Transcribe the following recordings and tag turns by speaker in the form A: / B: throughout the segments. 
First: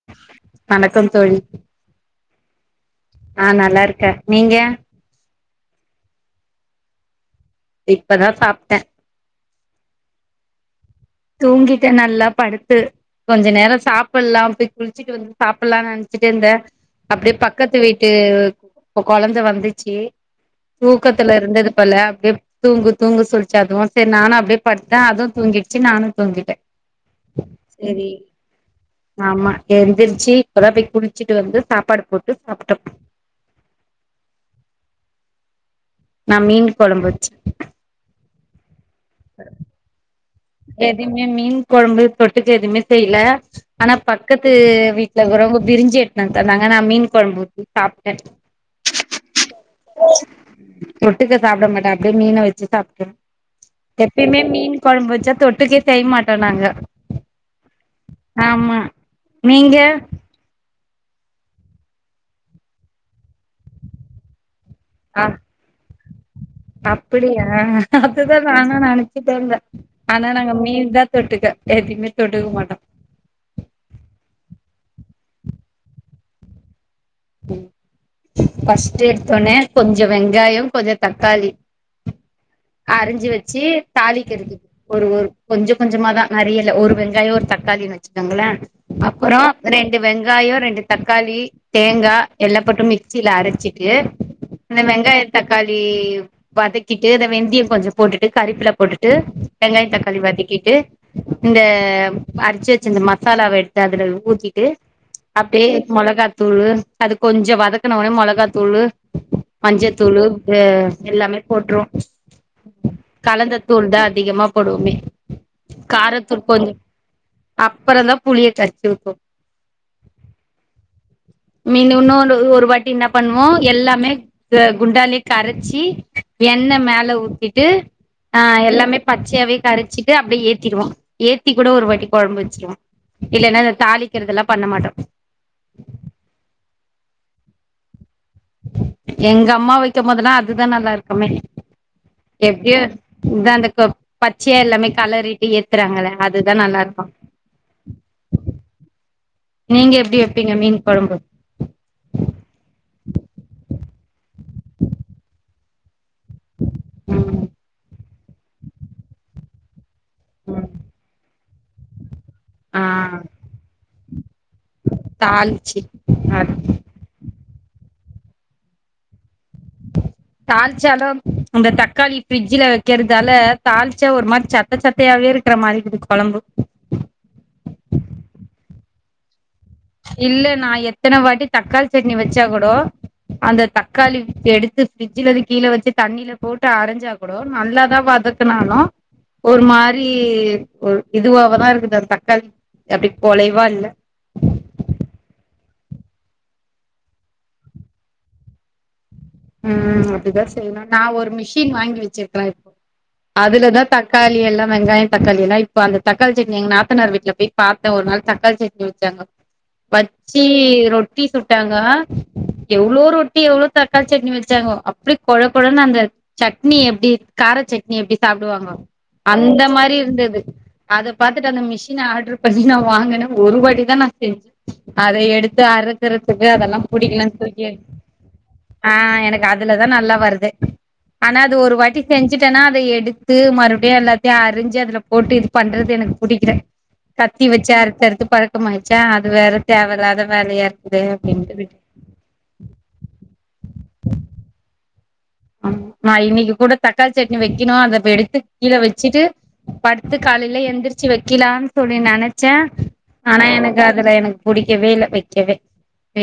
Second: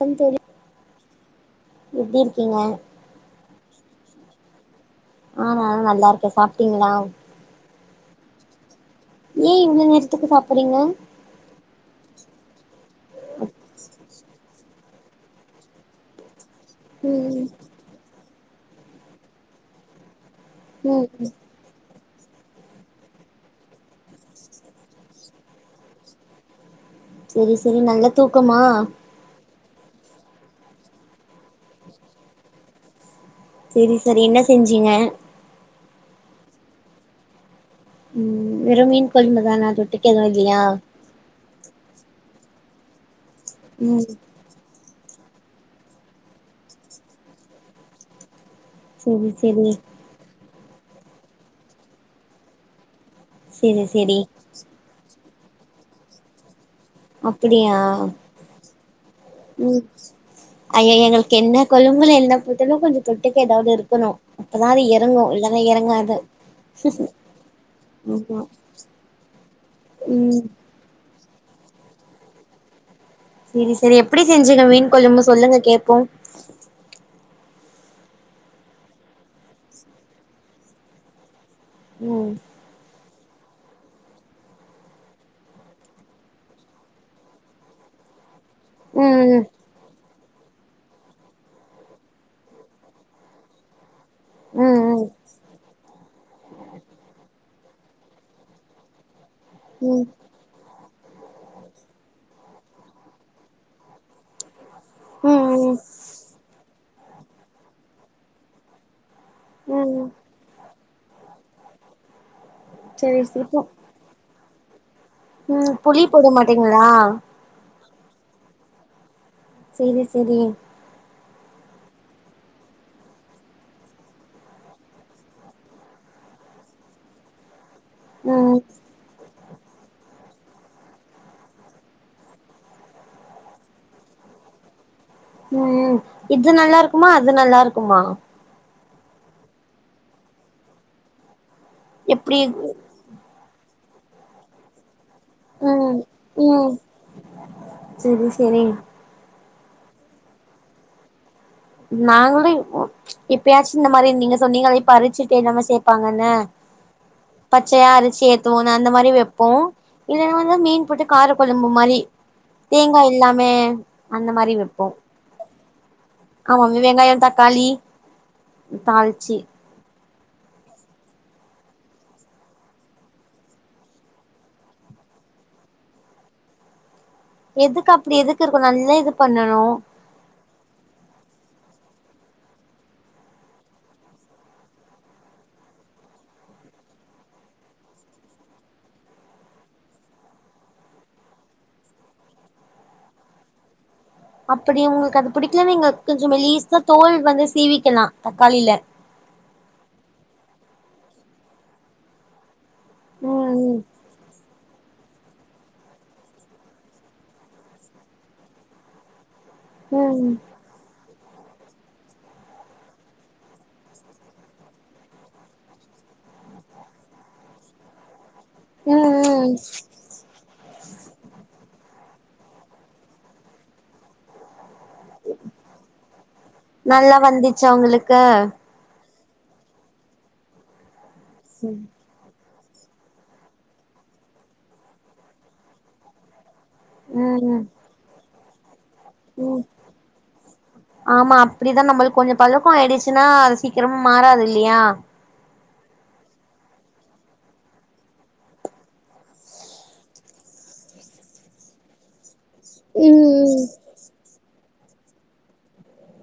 A: வணக்கம் தோழி
B: வணக்கம் தோழி
A: எப்டி இருக்கீங்க
B: நா நல்லாருக்கே நீங்க
A: ஆ நானு நல்லாருக்கே சாப்ட்டீங்களா
B: இப்பதா சாப்டே
A: ஏ இவ்ளோ நேரத்துக்கு சாப்புடுறீங்க
B: தூங்கிட்டே நல்லா படுத்து கொஞ்ச நேரோ சாப்புல்லா அப்டி குளிச்சுட்டு வந்து சாப்புல்லான்னு நெனைச்சிட்டுருந்த அப்டியே
A: ம்
B: பக்கத்து வீட்டு இப்ப கொழந்த வந்துச்சு
A: ம் ம்
B: தூக்கத்துலருந்தது தொல்ல அப்டியே தூங்கு தூங்கு சொல்லிச்சுஅதுவு செரி நானு அப்டியே படுதே அதுவு தூங்கிருச் ச்சு நானு தூங்கிட்டே
A: செரி செரி நல்ல தூக்கமா
B: ஆமா எந்திரிச்சு இப்ப தா போய் குளிச்சிட்டு வந்து சாப்பாடு போட்டு சாப்டோ
A: செரி செரி என்ன செஞ்சிங்க
B: நா மீன் கொழம்பு வச்சு
A: ம் வெறும் மீன் கொழம்புதானா தொட்டுக்க எதுவு வெக்லையா
B: எதுவுமே மீன் கொழம்பு தொட்டுக்க எதுமே செய்யல ஆனா
A: ம்
B: பக்கத் து வீட்லறருகரவங்க பிரிஞ்சு எட்த்துனு தந்தாங்க நா மீன் கொழம்பு ஊத்தி சாப்டே
A: செரி செரி
B: தொட்டுக்க சாப்புட மாட்டே அப்டியே மீன வச்சு சாப்ட்டே
A: செரி செரி
B: எப்பவுமே மீன் கொழம்பு வச்சா தொட்டுக்கையே செய்ய மாட்டோ நாங்க
A: அப்பிடியா
B: ஆமா நீங்க
A: ம் ஐய்யயே எங்களுக்கு என்ன கொழம்புல்ல என்ன போட்டாலு கொஞ்சோ தொட்டுக்க ஏதாவது இருக்கணு அப்பதா அது ஏர எறங்கு இல்லனா எறங்காது
B: அப்புடியா அதுதா
A: ஆமா
B: நானு நெனைச்சுட்டேருந்தே ஆனா
A: ம்
B: நாங்க மீன் தா தொட்டுக்க எதுவுமே தொட்டுக்க மாட்டோ
A: செரி செரி எப்புடி செஞ்சுங்க மீன் கொழம்பு சொல்லுங்க கேப்போ
B: ஃபர்ஸ்ட் எடுத்தோனே கொஞ்சே வெங்காயோ கொஞ்சோ தக்காளி
A: ம்
B: அரிஞ்சு வச்சு தாளிக்கரது ஒரு ஒரு கொஞ்சே கொஞ்சமாதா நறையேல்ல ஒரு வெங்காயோ ஒரு தக்காளின்னு வச்சுக்கோங்களே
A: ம்
B: அப்பறோ
A: ம்
B: ரெண்டு வெங்காயோ ரெண்டு தக்காளி தேங்கா எல்லாபோட்டு மிக்சில அரச்சிட்டு
A: ம்
B: இந்த வெங்காய தக்காளி வதக்கிட்டு அத வெந்தியோ கொஞ்சோ போட்டுட்டு கறிப்பில போட்டுட்டு வெங்காயே
A: ம்
B: தக்காளி வதக்கிட்டு இந்த அரிச்சு வச்சு இந்த மசாலாவ எடுத்து அதுல ஊத்திட்டு அப்டியே
A: ம் ம்
B: மொளகாத் தூளு அது கொஞ்ச வதக்குன ஒன்னே மெளகா தூளு
A: ம்
B: மஞ்சத்தூளு இது எல்லாமே போட்ருவோ
A: செரி இப்போ
B: கலந்த தூள் தா அதிகமா போடுவோமே
A: ம் புளி போட
B: காரத்தூள் கொஞ்சோ
A: மாட்டீங்ளா
B: அப்பறந்தா புளிய கரச்சி ஊத்வோ
A: சேரி செரி
B: மீனு இன்னொரு ஒரு வாட்டி என்ன பண்ணுவோ எல்லாமே இது குண்டாலயே கரச்சி எண்ணெ மேல ஊத்திட்டு ஆ
A: ம்
B: எல்லாமே பச்சயாவே கரச்சிட் டு அப்டியே ஏத்திருவோ ஏத்தி கூட ஒரு வாட்டி கொழம்பு வச்சுருவோ இல்லன்னா இந்த தாளிக்கிறது எல்லா பண்ண மாட்டோ
A: ம் ம் இது நல்லாருக்குமா அது நல்லாருக்குமா
B: எங்க அம்மா வைக்கம் போதெல்லா அதுதா நல்லா இருக்குமே
A: எப்டி
B: எப்டியோ இதா அந்த க பச்சையா எல்லாமே களறிட்டு
A: ம்
B: ஏத்துறாங்கல்ல அதுதா
A: ம்
B: நல்லா இருக்கு
A: செரி செரி
B: நீங்க எப்டி வெப்பீங்க மீன் கொழம்பு
A: நாங்களு எப்பயாச்சு இந்த மாரி நீங்க சொன்னீங்களே இப்ப அரச்சிட்டு எல்லாமே சேத் பாங்கன்னு
B: ம்
A: பச்சயா அரச்சி ஏத்துவோன்னு அந்த மாரி வெப்போ இல்லன்னா வந்து
B: ம்
A: மீன் போட்டு கார கொழம்பு மாரி
B: ஆ
A: தேங்கா இல்லாமே அந்த மாரி வெப் போ
B: தாளிச்சி
A: ஆமா வெங்காயோ தக்காளி தாள்ச்சி
B: தாள்ச்சாலு இந்த தக்காளி ஃப்ரிட்ஜ்ல வைக்கிறதால தாளிச்சா ஒரு மாரி சப் ப சப்பையாவே இருக்குற மாதி இருக்குது கொழம்பு
A: எதுக்கு அப்டி எதுக்கு இருக்கு நல்லா இது பண்ணணு
B: இல்ல நா எத்தன வாட்டி தக்காளி சட்னி வச்சா கூடோ அந்த தக்காளி எடுத்து ஃப்ரிட்ஜ்ல இருந்து கீழ வச்சி தண்ணில போட்டு அரஞ்சா கூடோ நல்லாதா வதக்குனாலு ஒரு மாரி ஒரு இதுவாவதா இருக்குது அந்த தக்காளி அப்டி கொலைவா இல்ல
A: அப்டி உங்களுக்கு அது பிடிக்கலன்னா நீங்க கொஞ்சோ மெலீஸ்ஸா தோல் வந்து சீவிக்கலா தக்காளில
B: ம் அப்டிதா செய்யணு நா ஒரு மிஷின் வாங்கி வச்சிருக்கிறே இப்போ
A: ம்
B: அதுலதா தக் தக்காளியெல்லா வெங்காயோ தக்காளி எல்லா இப்ப அந்த தக்காளி சட்னி எங்க நாத்தனார் வீட்ல போய் பாத்தே ஒரு நாள் தக்காளி சட்னி வச்சாங்க
A: ம்
B: வச்சி ரொட்டி சுட்டாங்க எவ்ளோ ரொட்டி எவ்ளோ தக் காளி சட்னி வச்சாங்கோ அப்டியே கொழ கொழன்னு அந்த சட்னி எப்டி கார சட்னி எப்டி சாப்டுவாங்கோ
A: ம் ம்
B: அந்த மாரி இருந்தது அத பாத்துட்டு அந்த மிஷின ஆட்ரு பண்ணி நா வாங்குனே ஒரு வாட்டி தா நா செஞ்சே அத எடுத்து அறுக்குறதுக்கு அதெல்லா பிடிக்கலன்னு தூக்கி
A: க்க
B: ஆ எனக்கு அதுலதா நல்லா வருதே ஆனா அது ஒரு
A: ம்
B: வாட்டி செஞ்சிட்டேன்னா அத எடுத்து மறுபடியு எல்லாத்தையு அரிஞ்சி அதுல போட்டு இது பண்றது எனக்கு புடிக்ல கத்தி
A: ம்
B: வச்சி அறுத்து அறுத்து பழக்கமாய்ச்சா அது வேற
A: ம்
B: தேவ இல்லாத வேலையா இருக்குதே
A: ஆமா
B: அப்டின்ட்டு விட்டு
A: அப்டிதா நம்மளுக்கு கொஞ்சோ பழக்கோ ஆய்டுச்சின்னா அது சீக்கிரமா மாறாது இல்லையா
B: ம் நா இன்னக்கி கூட தக்காளி சட்னி வைக்கணு அத இப்ப எடுத்து கீழ வச்சிட்டு படுத்து காலேல எந்திரிச்சி வைக்கலான்னு சொல்லி நெனச் சே
A: ம்
B: ஆனா
A: ம்
B: எனக்கு அதுல எனக்கு பிடிக் கவே இல்ல வைக்கவே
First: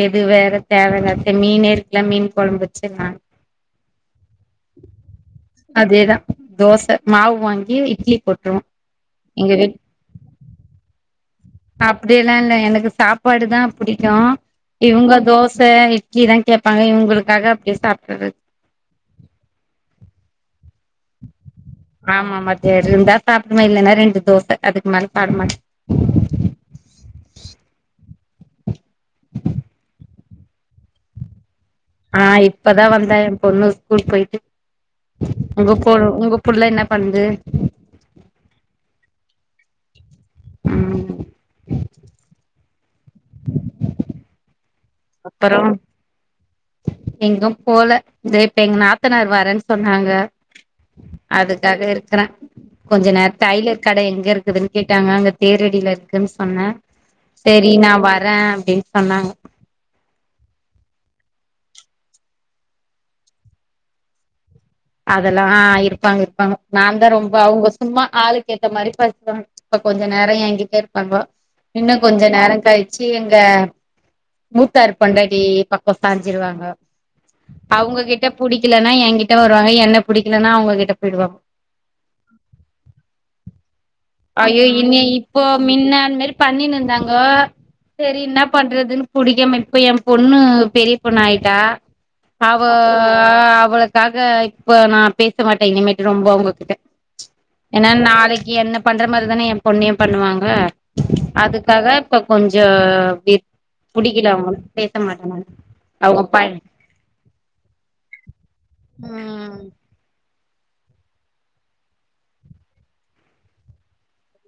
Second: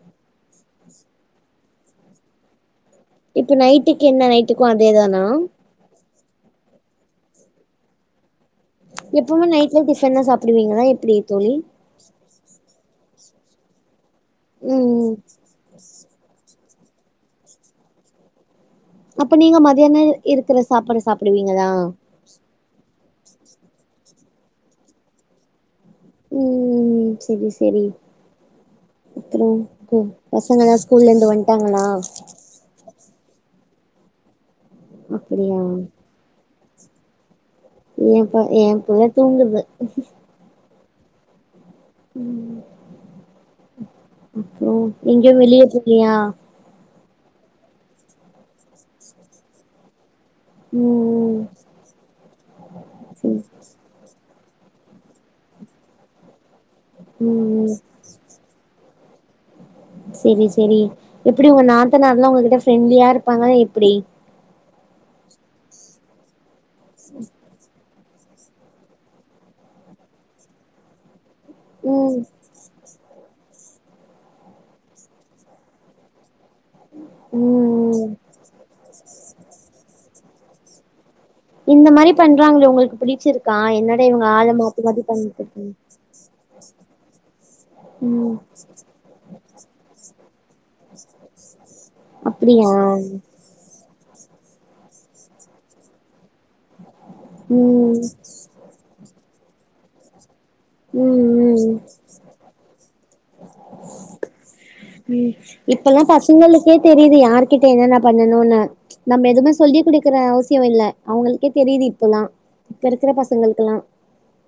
B: இது வேற தேவ இல்லாதது மீன் இருக்குல்ல மீன் கொழம்பு வச்சிர்லா
A: இப்ப நைட்டுக்கு என்ன நைட்டுக்கு அதே தானா
B: அதேதா தோச மாவு வாங்கி இட்லி போட்டுருவோ
A: எப்பவுமே நைட்ல டிஃபன் தா சாப்டுவீங்களா எப்டி தோழி
B: அப்டியெல்லா இல்ல எனக்கு சாப்பாடு தா புடிக்கு
A: ம்
B: இவங்க தோச இட்லிதா கேட்பாங்க இவங்களுக்காக அப்டியே சாப்டுறது
A: அப்ப நீங்க மதியியானம் இருக்குற சாப்பாட சாப்டுவீங்கலா
B: ஆமா மதிய இருந்தா சாப்டுவே இல்லன்னா ரெண்டு தோச அதுக்கு மேல பாடமாட்டே
A: ம் செரி செரி ம் [unintelligible] பசங்கலா ஸ்கூல்ல இருந்து வந்ட்டாங்களா
B: ஆ இப்பதா வந்தா எ பொண்ணு ஸ்கூல் போயிட்டு
A: அப்டியா
B: உங்க போ உங்க புல்ல என்ன பண்ணுது
A: ஏப்ப எ புள்ள தூங்குது
B: ம்
A: இங்கயு
B: அப்பறோ
A: வெளியதுல்லையா
B: எங்கும் போல தெ இப்ப எங்க நாத்தனார் வரேன் சொன்னாங்க
A: ம்
B: அதுக்காக இருக்கறே கொஞ்ச நேர
A: ம்
B: டயலர் கட எங்க இருக்குதுன்னு கேட்டாங்க அங்க தேரடியில இருக்குன்னு சொன்னே
A: ம்
B: சேரி நா வரே அப்டின்னு சொன்னாங்க
A: செரி செரி எப்டி உங்க நாத்தநார்ல்லா ஒங்ககிட்ட ஃப்ரெண்ட்லியா இருப்பாங்க ல எப்டி
B: அதெல்லா ஆ இருப்பாங்க இருப்பாங்க நா தா ரொம்ப அவ்ங்க சும்மா ஆளுளுக்கு ஏத்த மாரி பாத்துகுவாங்க இப்ப கொஞ்ச நேர எங்கிட்ட இருப்பாங்கோ இன்னு
A: ம்
B: கொஞ்ச நேர கழிச்சு எங்க மூத்தாறு பொண்டாடி பக்க க்கொ சாஞ்சிருவாங்க
A: ம்
B: அவங்ககிட்ட புடிக்கலனா எங்கிட்ட ங்க என்ன புடிக்கலன்னா அவங்ககிட்ட போயிடுவாங்க
A: இந்த மாரி பண்றாங்களே உங்களுக்கு பிடிச்சிருக்கு
B: அயோ இன்னி இப்போ மின்ன அந்த மாரி பண்ணினு இருந்தாங்கோ செரி
A: ம்
B: என்ன பண்றதுன்னு புடிக்கும் இப்ப என் பொண்ணு பெரிய பொண்ணு ஆயிட்டா அவோ
A: அப்டியா
B: அவலுக் க்காக இப்ப நா பேச மாட்டே இனிமேட்டு ரொம்ப அவுங்ககிட்ட ஏன்னா
A: ம்
B: நாளைக்கு என்னப் பண்ற மாரி தான எ பொண்ணயு பண்ணுவாங்க
A: ம் ம்
B: அதுக்காக இப்ப கொஞ்சொ அப்டி புடிக்கல அவங்களு பேச மாட்
A: இப்பெல்லா பசங்களுக்கு தெரியுது யாருகிட்ட என்னென்ன பண்ணணுன்னு நம்ம எதுமே
B: ம்
A: சொல்லி குடுக்கற அவசிய இல்ல அவங்களுக்கே தெரியுது இப்பல்லா இப்ப இருக்குற பசங்களுக்குல்லா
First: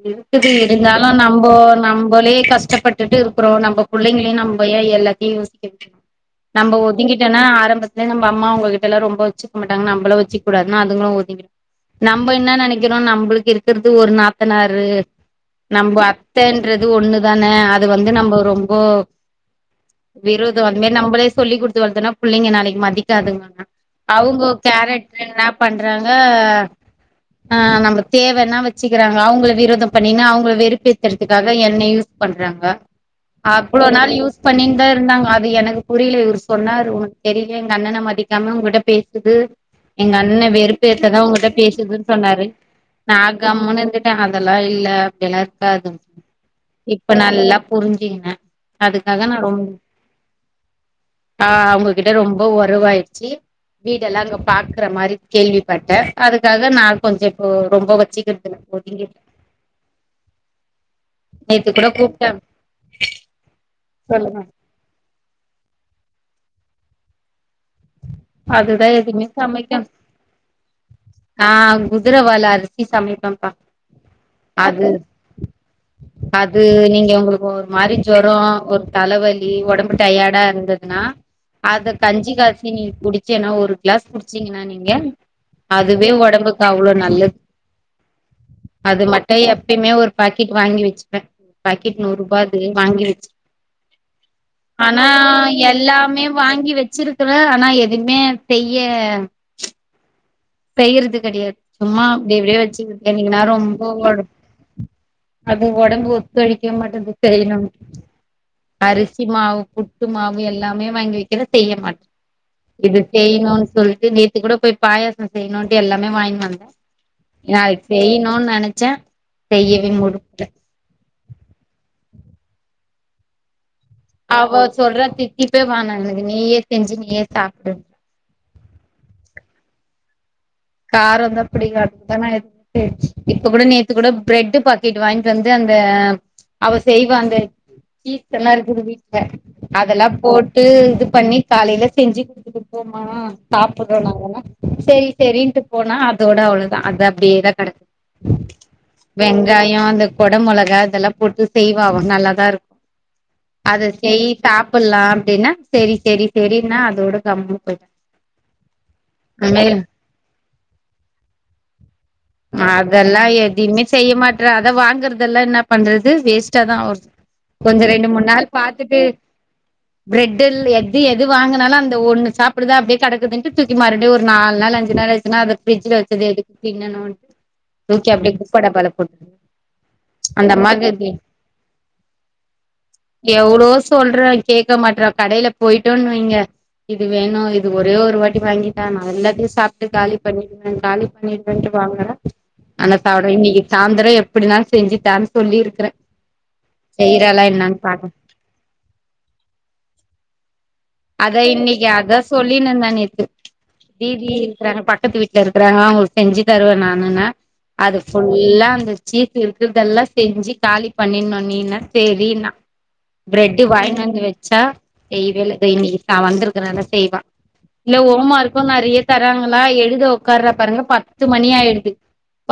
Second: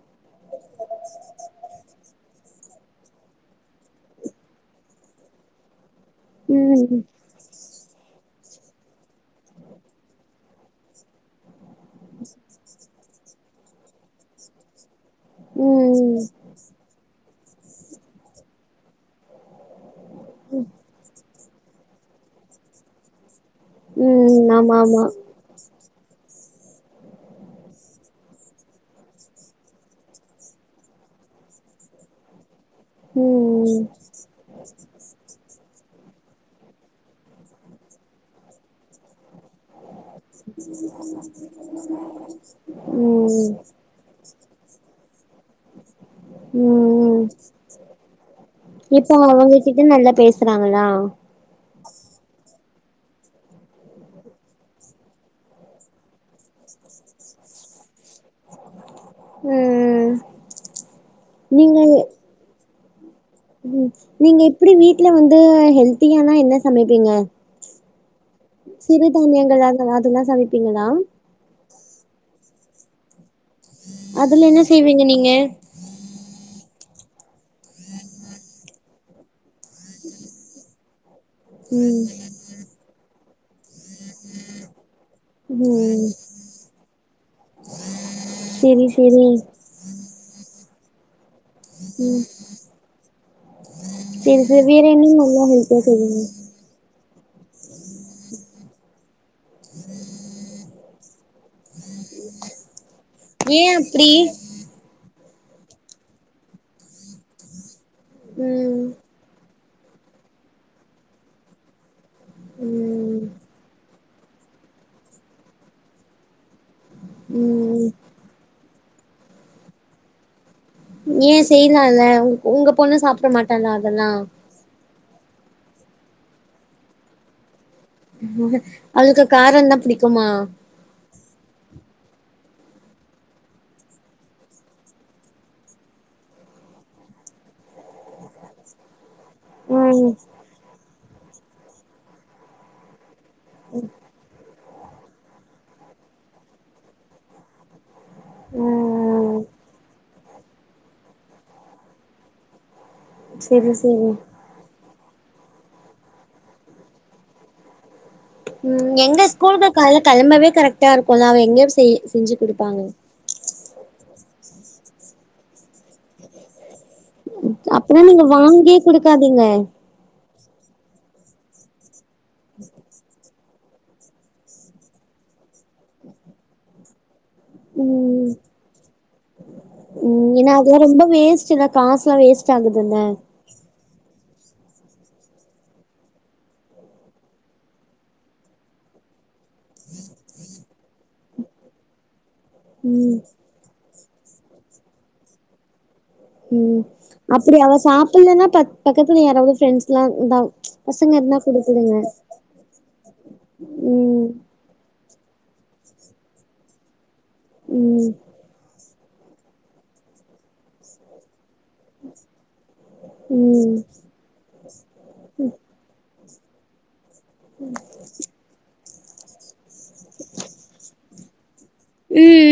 B: இருக்குது இருந்தாலு நம்போ நம்போலே கஷ்டப்பட்டு ட்டு இருக்குறோ நம்ம புள்ளைங்களையு நம்ம ஏ எல்லாத்தையு யோசிக்க [inaudible] நம்ம
A: ம்
B: ஒதுங்கிட்டு ட்டனா ஆரம்பத்லே நம்ப அம்மா அவுங்க கிட்ட ல ரொம்ப வச்சுக்க மாட்டாங்க நமளு வச்சுகூடாதுனு அதுங்களு ஒதிங் நம்ப என்ன நெனைக்கிறோ நம்புளுக்கு இருக்குறது ஒரு நா நாத்தனாறு நம்ம
A: ம்
B: அத்தன்றது ஒண்ணு தான அது வந்து நம்ப ரொம்போ விரோதோ அந்த மாரி நம்ளே சொல்லி குடுத்து வளதுன்னா புள்ளைங்க நாளைக்கு மதிக்காதுங்கா அவுங்கோ
A: ம் ஆமா ஆமா
B: கேரக்ட்ர் என்ன பண்றாங்க ஆ நம்ம தேவன்னா வச்சுக்கிறாங்க அவுங்கள விரோதம் பண்ணி னு அவுங்க வெறுப்பேத்துறதுக்காக என்ன யூஸ் பண்றாங்க
A: ம்
B: அவ்ளோ நாள் யூஸ் பண்ணின்னு தா இருந்தாங்க அது எனக்கு புரில இவுரு சொன்னாரு உனக் தெரிலயா எங்க அண்ணன மதிக் காம உங்கட்ட பேசுது எங்க அண்ண வெறுப்பேத்த தா ஓங்கிட்ட பேசுதுன் சொன்னாரு நா
A: ம்
B: கம்முனு இருந் ட அதெல்லா இல்ல அப்டியல்லா இருக்காது இப்ப நல்லா புரிஞ்சிகின
A: இப்ப அவுங்க கிட்ட நல்லா பேசுறாங்களா
B: ஆ அவுங்ககிட்ட ரொம்ப ஒறவாய்ட்ச்சி வீடேல்லா அங்க பாக்குற மாரி கேள்விப்பட்ட அதுக்காக நா கொஞ்ச இப்போ ரொம்போ வச்சிகற்தில்ல
A: ம்
B: நேத்து
A: நீங்க
B: கூட
A: எ
B: கூப்ட்டே
A: ம் நீங்க
B: சொல்லுங்க
A: எப்டி வீட்ல வந்து ஹெல்த்தியானா என்ன சமைப்பீங்க
B: அதுதா எதுவுமே
A: சிறுதானியங்கள்
B: சமைக்க
A: அத அதுல்லா சமைப்பீங்களா
B: ஆ குதுரவால அரித்தி சமைப்பேப்பா
A: அதுல என்ன செய்வீங்க நீங்க
B: அது நீங்க ஒங்களுக்கு ஒரு மாரி ஜொரோ ஒர் தலவலி ஒடம்பு டயாடா இருந்துதுனா அத
A: ம்
B: கஞ்சி காச்சி நீ குடிச்செனா ஒரு கிளாஸ் குடிச்சீங்கனா நீங்க
A: ம்
B: அதுவே ஒடம்புக்கு அவ்ளோ நல்லது
A: செரி
B: அது
A: செரி
B: மட்டய எப்பமே ஒரு பாக்கெட் வாங்கி வச்சுப்பே பாக்கெட்
A: ம்
B: நூறுபா அது வாங்கி வச்சு
A: செரி செரி வேற
B: ஆனா
A: என்னென்ன நல்லா ஹெல்த்தியா செய்வீங்க
B: எல்லாமே வாங்கி வச்சிருக் துல ஆனா எதுமே செய்ய செய்றது கெடையாது சும்மா இப்டி இப்டியே வச்சு என்னிகநேரோ
A: ஏ
B: ரொம்போ
A: அப்டி
B: ஒட அது ஒடம்பு ஒத்தொழிக்க மாட்டன்து செய்யனும்
A: ம்
B: அரிசி மாவு புட் டு மாவு எல்லாமே வாங்கி வக்கிற செய்ய மாட் இது
A: ம்
B: செய்ணுன் சொல்ட்டு நேத்து கூட போய் பாயாசோ செய்ணுட்டு எல்லாமே வாங்கி வந்த நா
A: ம்
B: செய்ணுன் நெனச்ச செய்யவே முடுப்ட
A: ஏ செய்லால உங்க பொண்ணு சாப்ட மாட்டாளா அதெல்லா
B: அவ சொல்ற தித்திப்பே வேனா எனக்கு நீயே செஞ்சு நீயே சாப்டு
A: அவளுக்கு காரந்தா புடிக்குமா
B: காரந்தோ பிடிங்காது [unintelligible] [unintelligible] இப்ப கூட நேத்து கூட பிரெட்டு பாக்கெட்டு வாங்கிட்டு வந்து அந்த அவ செய்வா அந்த சீஸ்சல்லா இருக்குது வீட்ல அதெல்லா
A: ம்
B: போட்டு இது பண்ணி காலைல செஞ்சு குடுத்துட்டுப்போமா சாப்புட்றோ நாங்களா சரி சரின்ட்டு போனா அதோட அவ்ளதா அது அப்டியேதா கடக்
A: ம்
B: வெங்காயோ அந்த கொட மொளகா அதெல்லா போட்டு செய்வா அவ நல்லாதா இருக்
A: செரி
B: அத
A: செரி
B: செய் சாப்புல்லா அப்டினா சரி சரி சரினா அதோட கம்முனு பொய்ட்டா
A: ம் எங்க ஸ்கூலுக்கு கால்ல கெளம்பவே கரெக்ட்டா இருக்குல்ல அவ எங்க செய் செஞ்சு குடுப்பாங்க
B: எல்லா எதையுமே செய்ய மாட்றா அத வாங்கறதெல்லா என்ன பண்றது வேஸ்ட்டா தா ஆவு கொஞ்ச
A: அப்பனா
B: ரெண்டு
A: நீங்க
B: மூணு நாள்
A: வாங்கியே
B: பாத்துட்டு
A: குடுக்காதீங்க
B: பிரெட்டில் எது எது வாங்குனாலு அந்த ஒண்ணு சாப்புடுதா அப்டியே கடக்குதுன் தூக்கி மாருடி ஒரு நால் நாள் அஞ்சு நாள் ஆயிச்சினா அது ப்ர்ஜுல வச்சது எதுக்கு திங்கனுன் தூக்கி
A: ம்
B: அப்டியே குப்ப டப்பால போட்
A: ம் ஏனா அதல்லா ரொம்ப வேஸ்ட்டுல்ல காசுல்லா வேஸ்ட் ஆகுதுல்ல
B: எவ்ளவோ சொல்ற கேட்க மாட்றா கடைல பொய்டோன் வைங்க இது வேணு இது ஒரே ஒரு வாட்டி வாங்கி தா நா எல்லாத்தையு சாப்ட்டு காலி பண்ணிடுவ காலி பண்ணிடுவன்ட்டு வாங்கறா ஆனா
A: ம்
B: சாப்ட இன்னக்கி சாயந்தரோ எப்டினாலு செஞ்சு தான் சொல்லிருக்குற
A: ம் அப்டி அவ சாப்ட்லேன்னா பக்கத்துல யாராவது ஃப்ரெண்ட்ஸ்ல்லா தா
B: அத இன்னிக்கி அத சொல்லினு இருந்தே நேத்
A: ம்
B: வீதினு இருக்குறாங்க பக்கத்து வீட்ல இருக்குறாங்க அவுங்களுக்கு செஞ்சு தருவே நானு னா அது
A: ம்
B: ப்புல் ல்லா அந்த சீஸ் இருக்றதெல்லா செஞ்சு காலி பண்ணிணு நீ னு செரின்னா பிரெட்
A: ம் ம்
B: வாய்னு வந்து வெச்சா செய்வேல்ல இன்னைக்கு வந்திருக்கற செய்வா இல்ல ம் ஒமா இருக்கு நெறைய தர்ராங்களா இதோ உட்கார்ற பாருங்க பத்து மணி ஆயிடுது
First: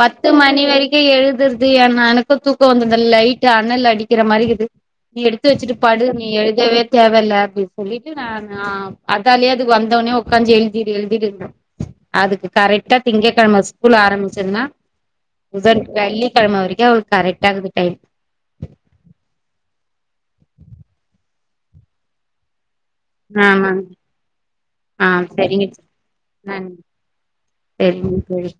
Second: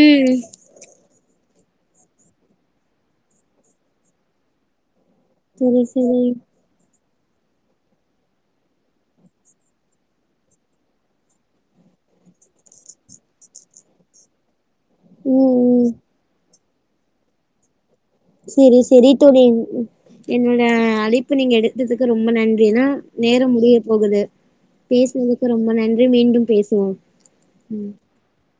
B: பத்து மணி வரை க்கு எழுதுற்து ஏனா எனக்கும் தூக்கம் வந்தன் லைட்டு் அணல் அடிக்கிற மாரி இருக்கு நீ எடுத்து வெச்சுட்டு
A: செரி
B: படு
A: செரி
B: நீ எழுதவே தேவ இல்ல அப்டின்னு சொல்லிட்டு நான் அதாலேயே அதுக்கு வந்த ஒடனே உக்காந்து எழுதிடு எழுதிட்டு இருந்தோ அதுக்கு கரெக்டா திங்கிழம ஸ்கூல் ஆரம்பிச்சதுன்னா
A: ம்
B: புதன்
A: ம்
B: வெள்ளி கிழம வரைக்கு கரெக்ட்ட இக்குது டைம்
A: செரி செரி தோழி என்னோட அழைப்பு நீங்க எடுத்ததுக்கு ரொம்ப நன்றி நா நேரம் முடிய
B: ஆமாங்க
A: போகுது
B: ஆ
A: பேசினதுக்கு
B: சரிங்க
A: ரொம்ப நன்றி மீண்டும் பேசுவோம் ம்
B: செரிங்க தோழி